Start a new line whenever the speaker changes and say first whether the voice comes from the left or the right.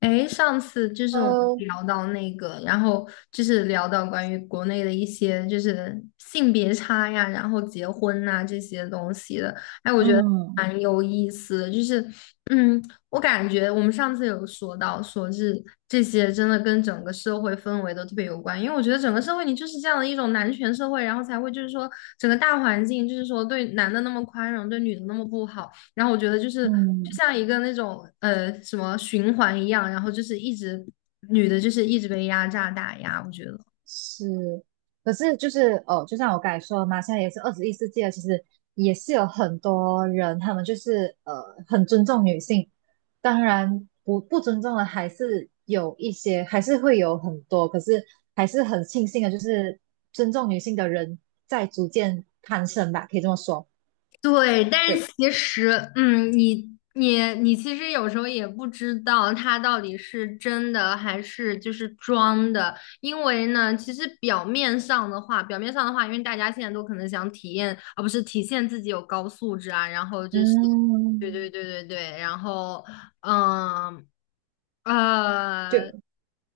left: 哎，上次就是我们
right: 呃，
left: 聊到那个，然后就是聊到关于国内的一些就是性别差呀，然后结婚呐、这些东西的，哎，我觉得
right: 嗯
left: 蛮有意思的。就是，嗯，我感觉我们上次有说到，说是这些真的跟整个社会氛围都特别有关，因为我觉得整个社会你就是这样的一种男权社会，然后才会就是说整个大环境就是说对男的那么宽容，对女的那么不好。然后我觉得就是就
right: 嗯，
left: 像一个那种什么循环一样，然后就是一直女的就是一直被压榨打压，我觉得。
right: 是，可是就是哦，就像我刚才说的嘛，现在也是21世纪了，其实也是有很多人，他们就是很尊重女性，当然不尊重的还是有一些，还是会有很多，可是还是很庆幸的，就是尊重女性的人在逐渐攀升吧，可以这么说，
left: 对，但是
right: 对，
left: 其实，你其实有时候也不知道他到底是真的还是就是装的，因为呢，其实表面上的话因为大家现在都可能想体验，而不是体现自己有高素质啊，然后就是，对对
right: 嗯。
left: 对对对，然后，嗯，
right: 就。
left: 呃，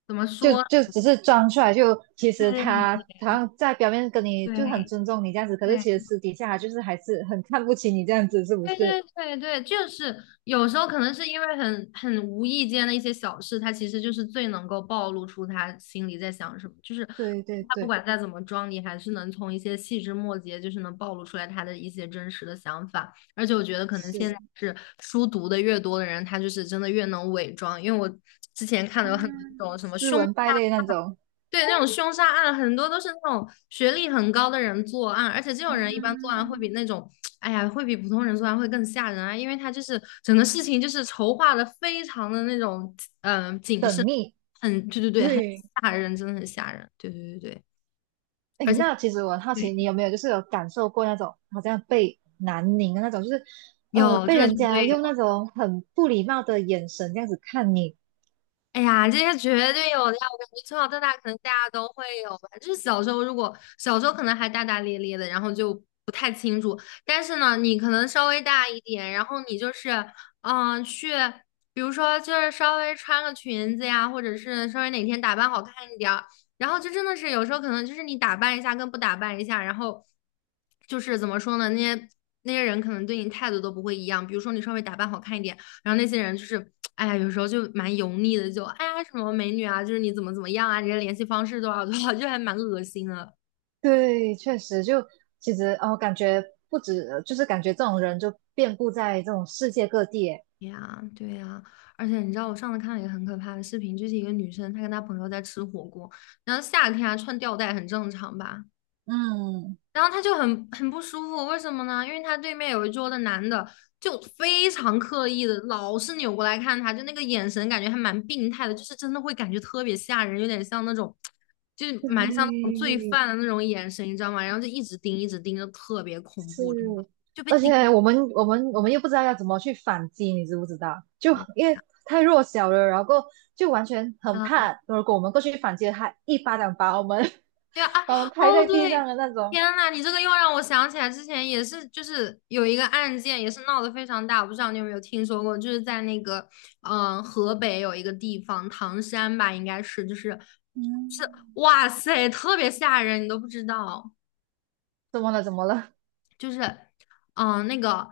left: 怎么
right: 就
left: 说？
right: 就只是装出来，就其实他
left: 对
right: 好像在表面跟你就很
left: 对
right: 尊重你这样子，可是
left: 对。
right: 其实私底下他就是还是很看不起你这样子，是不
left: 对对
right: 是？
left: 对对，就是有时候可能是因为很无意间的一些小事，他其实就是最能够暴露出他心里在想什么。就是
right: 对对
left: 他不
right: 对，
left: 管再怎么装，你还是能从一些细枝末节，就是能暴露出来他的一些真实的想法。而且我觉得可能现在
right: 是
left: 是书读的越多的人，他就是真的越能伪装。因为我之前看的
right: 啊，
left: 有很多那种什么
right: 斯
left: 凶。
right: 文败类那种。
left: 对，那种凶杀案很多都是那种学历很高的人作案，而且这种人一
right: 啊
left: 般作案会比那种，哎呀，会比普通人作案会更吓人啊，因为他就是整个事情就是筹划的非常的那种，谨慎，很，对对对，很
right: 对，
left: 吓人，真的很吓人，对对对对，
right: 哎，
left: 而且
right: 那其实我很好奇，
left: 对，
right: 你有没有就是有感受过那种好像被南宁的那种，就是
left: 有这
right: 被
left: 个绝
right: 人家
left: 对有。
right: 用那种很不礼貌的眼神这样子看你，
left: 哎呀，这些绝对有的呀！我感觉从小到大，可能大家都会有吧。就是小时候，如果小时候可能还大大咧咧的，然后就不太清楚。但是呢，你可能稍微大一点，然后你就是，嗯、去，比如说就是稍微穿个裙子呀，或者是稍微哪天打扮好看一点儿，然后就真的是有时候可能就是你打扮一下跟不打扮一下，然后就是怎么说呢，那些人可能对你态度都不会一样。比如说你稍微打扮好看一点。然后那些人就是，哎呀，有时候就蛮油腻的，就哎呀什么美女啊，就是你怎么怎么样啊，你的联系方式多少多少，就还蛮恶心的
right: 对，确实就其实哦，感觉不止，就是感觉这种人就遍布在这种世界各地耶
left: 哎呀。对呀，而且你知道我上次看了一个很可怕的视频，就是一个女生她跟她朋友在吃火锅，然后夏天啊穿吊带很正常吧，
right: 嗯，
left: 然后他就很不舒服，为什么呢？因为他对面有一桌的男的就非常刻意的，老是扭过来看他，就那个眼神感觉还蛮病态的，就是真的会感觉特别吓人，有点像那种，就是蛮像那种
right: 对，
left: 罪犯的那种眼神，你知道吗？然后就一直盯，一直盯，就特别恐
right: 是，
left: 怖，真的就被
right: 而
left: 盯。
right: 且我们又不知道要怎么去反击，你知不知道？就
left: 对
right: 因为太弱小了，然后就完全很
left: 嗯
right: 怕，如果我们过去反击了他，一巴掌把我们
left: 对啊，啊，
right: 把我们拍
left: 哦
right: 在地上
left: 对，
right: 的那种。
left: 天呐，你这个又让我想起来之前也是，就是有一个案件也是闹得非常大，我不知道你有没有听说过，就是在那个河北有一个地方唐山吧，应该是就是
right: 嗯，
left: 哇塞，特别吓人，你都不知道。
right: 怎么了？怎么了？
left: 就是，那个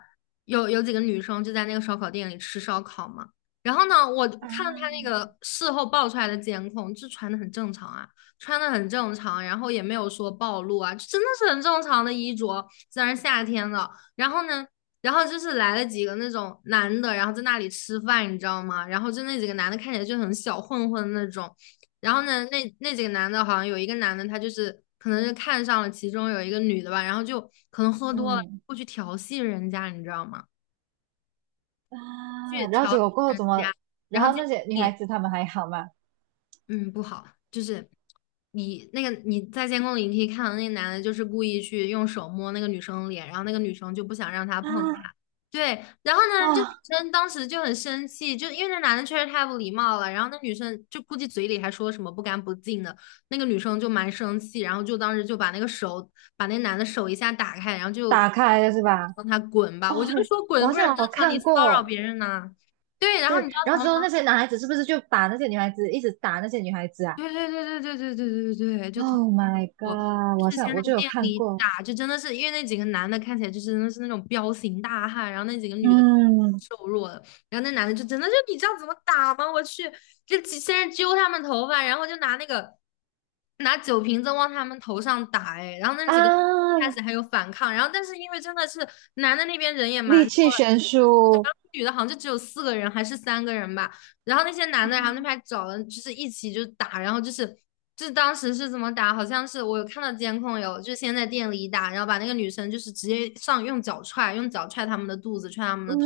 left: 有几个女生就在那个烧烤店里吃烧烤嘛。然后呢，我看到他
right: 啊
left: 那个事后爆出来的监控，就穿的很正常啊，穿的很正常，然后也没有说暴露啊，就真的是很正常的衣着，虽然夏天了。然后呢，然后就是来了几个那种男的，然后在那里吃饭，你知道吗？然后就那几个男的看起来就很小混混那种，然后呢，那几个男的，好像有一个男的，他就是可能是看上了其中有一个女的吧，然后就可能喝多了，
right: 嗯
left: 过去调戏人家，你知道吗？去
right: 啊，然后
left: 调
right: 结
left: 戏
right: 果过后
left: 人
right: 怎
left: 家，
right: 么？
left: 然
right: 然
left: 后
right: 后
left: 结
right: 那
left: 果
right: 些女孩子她们还好吗？
left: 嗯，不好，就是你那个你在监控里，你可以看到那个男的，就是故意去用手摸那个女生的脸，然后那个女生就不想让他
right: 啊
left: 碰她。对，然后呢，这女
right: 哇，
left: 生当时就很生气，就因为那男的确实太不礼貌了，然后那女生就估计嘴里还说什么不干不净的，那个女生就蛮生气，然后就当时就把那男的手一下打开，然后就
right: 打开了是吧？
left: 让他滚吧。
right: 哦，
left: 我就说
right: 我
left: 滚
right: 好
left: 不是很
right: 像
left: 正
right: 有
left: 常，你
right: 看
left: 骚扰
right: 过，
left: 别人呐、对，然后你
right: 对，
left: 知
right: 然
left: 道
right: 后
left: 怎
right: 之
left: 么
right: 后
left: 吗？
right: 那些男孩子是不是就把那些女孩子一直打那些女孩子啊
left: 对对对对对对对对对对，就特
right: ？Oh
left: 别恐
right: my
left: 怖。
right: god，我好
left: 之
right: 像
left: 前在
right: 我就有
left: 店
right: 看
left: 里
right: 过，
left: 打，就真的是因为那几个男的看起来就是真的是那种彪形大汉，然后那几个女的
right: 嗯
left: 瘦弱的，然后那男的就真的就你知道怎么打吗？我去，就先是揪他们头发，然后就拿那个拿酒瓶子往他们头上打，哎，然后那几个
right: 啊，
left: 开始还有反抗，然后但是因为真的是男的那边人也蛮
right: 力
left: 多
right: 气悬
left: 的，然
right: 殊，
left: 后女的好像就只有四个人还是三个人吧。然后那些男的，然后那边找了，就是一起就打，然后就是当时是怎么打？好像是我有看到监控有，就先在店里打，然后把那个女生就是直接上用脚踹，用脚踹他们的肚子，踹他们的头。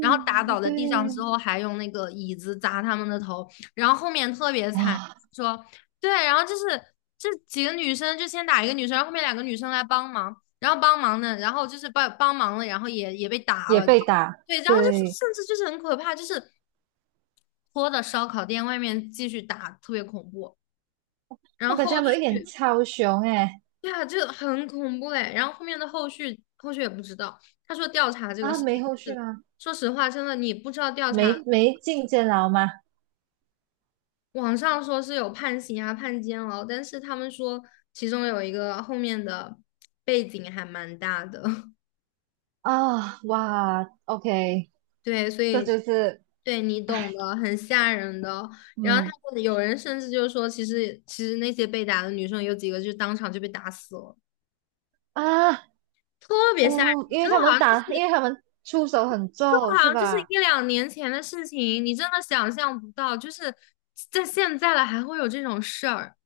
left: 然后打倒在
right: 对，
left: 地上之后，还用那个椅子砸他们的头，然后后面特别惨，
right: 哇，
left: 说对，然后就是这几个女生就先打一个女生，然后后面两个女生来帮忙，然后帮忙的，然后就是帮忙了，然后也被打
right: 也
left: 了，
right: 被打，
left: 对，然后就是
right: 对，
left: 甚至就是很可怕，就是拖的烧烤店外面继续打，特别恐怖。
right: 我
left: 然
right: 感
left: 后
right: 觉
left: 后
right: 他们有一点
left: 续，
right: 超雄诶，
left: 对啊，这很恐怖哎。然后后面的后续，后续也不知道。他说调查这个
right: 啊，
left: 事情
right: 没后续
left: 是，
right: 吗？
left: 说实话，真的你不知道调查。
right: 没进监牢吗？
left: 网上说是有判刑啊、判监牢，但是他们说其中有一个后面的背景还蛮大的，
right: 啊，哇，OK，
left: 对，所
right: 这
left: 以
right: 就是
left: 对你懂的，很吓人的。然后他
right: 嗯。
left: 们有人甚至就说，其实那些被打的女生有几个就当场就被打死了。
right: 啊，
left: 特别吓
right: 哦，
left: 人，
right: 因为
left: 真的
right: 他
left: 好
right: 们
left: 像就是
right: 打，
left: 就
right: 因为他们出手很重，
left: 好
right: 是
left: 像就是
right: 吧？
left: 一两年前的事情，你真的想象不到，就是在现在了还会有这种事儿，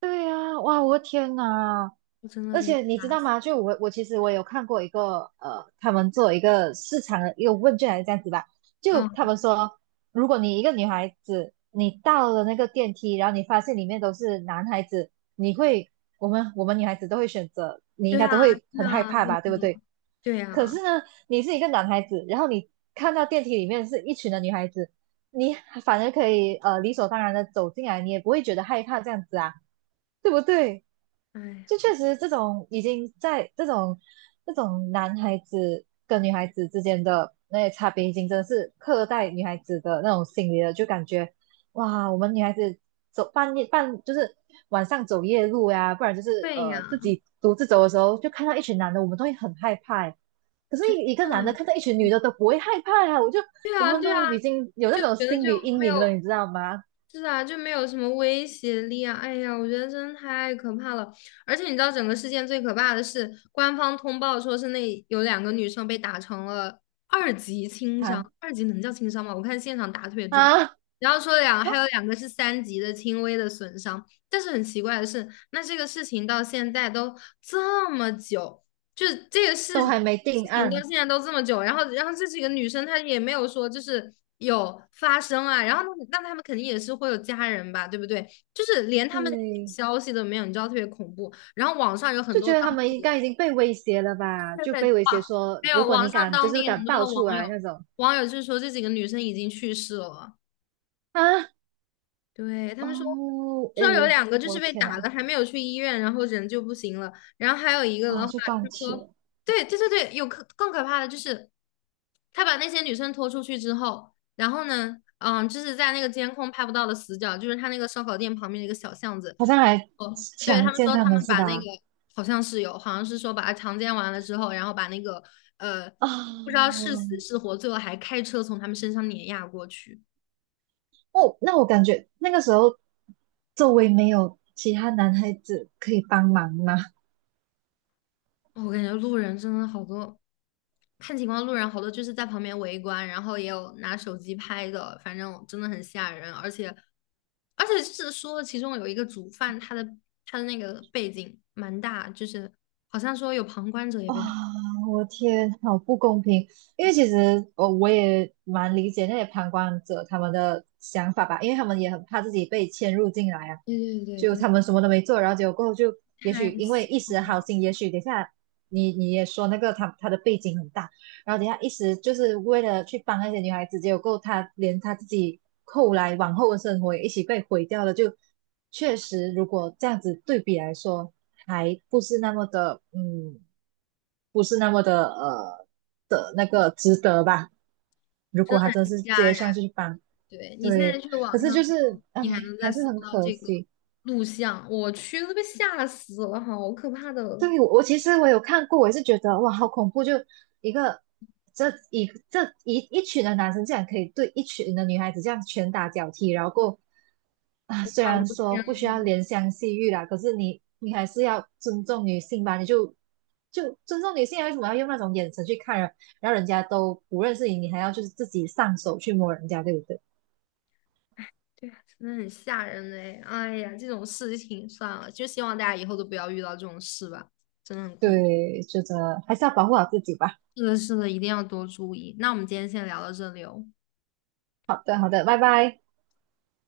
right: 对呀，哇，我的天呐！
left: 我真的
right: 而
left: 被
right: 且你知
left: 吓
right: 道
left: 死。
right: 吗？就我其实我有看过一个，他们做一个市场的一个问卷还是这样子吧，就
left: 嗯，
right: 他们说，如果你一个女孩子，你到了那个电梯，然后你发现里面都是男孩子，你会，我们女孩子都会选择，你应
left: 对
right: 该
left: 啊，
right: 都会
left: 对
right: 很害
left: 啊，
right: 怕
left: 对
right: 吧，对不
left: 啊，
right: 对？
left: 对
right: 可
left: 啊，
right: 是呢，你是一个男孩子，然后你看到电梯里面是一群的女孩子，你反而可以理所当然的走进来，你也不会觉得害怕这样子啊，对不对？
left: 哎呀，
right: 就确实这种已经在这种男孩子跟女孩子之间的那些差别，已经真的是刻在女孩子的那种心里了，就感觉哇，我们女孩子走半夜半就是晚上走夜路呀、不然就是
left: 对呀，
right: 自己独自走的时候，就看到一群男的，我们都会很害怕欸。可是
left: 真
right: 一个男的
left: 的，
right: 看到一群女
left: 嗯
right: 的都不会害怕啊，我就
left: 对
right: 我
left: 啊，
right: 们
left: 对啊对啊对啊
right: 都
left: 哎呀对呀
right: 已经有那
left: 真的
right: 种
left: 对啊对啊就觉得
right: 心
left: 就
right: 理阴
left: 没
right: 影了，你
left: 有。
right: 知道吗？
left: 是啊，就没有什么威胁力啊！哎呀，我觉得真的太可怕了。而且你知道，整个事件最可怕的是，官方通报说是那有两个女生被打成了二级轻伤，
right: 看
left: 二级能叫轻伤吗？我看现场打特别重。
right: 啊，啊
left: 然后还有两个是三级的轻微的损伤，但是很奇怪的是，那这个事情到现在都这么久，就是这个
right: 都
left: 事
right: 还没
left: 事
right: 定
left: 情到
right: 案，
left: 现在都这么久，然后这几个女生她也没有说就是有发生啊，然后那他们肯定也是会有家人吧，对不对？就是连他们的
right: 对，
left: 消息都没有，你知道特别恐怖。然后网上有很
right: 就
left: 多
right: 觉
left: 当
right: 得他们应
left: 地
right: 该已经被威胁了吧？
left: 现
right: 就
left: 在
right: 被威胁
left: 网
right: 说，
left: 没
right: 如
left: 有
right: 果
left: 网
right: 你
left: 上
right: 敢，就
left: 当
right: 是
left: 地很
right: 敢
left: 多
right: 爆
left: 的
right: 出
left: 网
right: 来
left: 友
right: 那种
left: 网友就是说这几个女生已经去世了，
right: 啊，
left: 对，他们说。
right: 哦，哎
left: 说有
right: 呦，
left: 两个就
right: 我
left: 是
right: 的
left: 被
right: 天呐，
left: 打了，还没有去医院，然后人就不行了。然后还有一个的
right: 哦，
left: 话，
right: 就
left: 他
right: 断气
left: 说，
right: 了，
left: 对对对对，更可怕的就是，他把那些女生拖出去之后，然后呢，就是在那个监控拍不到的死角，就是他那个烧烤店旁边的一个小巷子。
right: 好像还
left: 哦，对，
right: 强
left: 他们
right: 奸
left: 说
right: 他
left: 他
right: 们
left: 们
right: 是
left: 把那个
right: 吧？
left: 好像是有，好像是说把他强奸完了之后，然后把那个呃不知道
right: 啊、
left: 是死是活，最后还开车从他们身上碾压过去。
right: 哦，那我感觉那个时候周围没有其他男孩子可以帮忙吗？
left: 我感觉路人真的好多，看情况，路人好多就是在旁边围观，然后也有拿手机拍的，反正真的很吓人。而且，而且是说其中有一个主犯，他的那个背景蛮大，就是好像说有旁观者也
right: 哇，
left: 被他。
right: 我天，好不公平！因为其实我也蛮理解那些旁观者他们的想法吧，因为他们也很怕自己被牵入进来啊。
left: 对对对，
right: 就他们什么都没做，然后结果过后就，也
left: 太
right: 许因为
left: 吓
right: 一时的好心，也许等下你也说那个他的背景很大，然后等下一时就是为了去帮那些女孩子，结果过后他连他自己后来往后的生活也一起被毁掉了，就确实如果这样子对比来说，还不是那么的。不是那么的的那个值得吧。如
left: 真
right: 果
left: 的
right: 他真
left: 很
right: 是直
left: 吓
right: 接
left: 人。
right: 上去帮，
left: 对你现在
right: 对，
left: 去
right: 可
left: 网
right: 是
left: 上
right: 就是
left: 搜，
right: 哎，
left: 你还能
right: 还
left: 再
right: 是
left: 搜
right: 很
left: 到
right: 可
left: 这个
right: 惜。
left: 录像，我去都被吓死了，好可怕的！
right: 对，我其实我有看过，我也是觉得哇，好恐怖！就一个这一群的男生竟然可以对一群的女孩子这样拳打脚踢，然后过啊，虽
left: 哇，我
right: 然
left: 的
right: 说
left: 天
right: 不需要怜香惜玉啦，可是你还是要尊重女性吧？你就尊重女性啊，为什么要用那种眼神去看人？然后人家都不认识你，你还要就是自己上手去摸人家，对不对？
left: 对啊，真的很吓人嘞！哎呀，这种事情算了，就希望大家以后都不要遇到这种事吧，真的很恐怖。
right: 对，就觉得还是要保护好自己吧。
left: 是的，是的，一定要多注意。那我们今天先聊到这里哦。
right: 好的，好的，拜拜。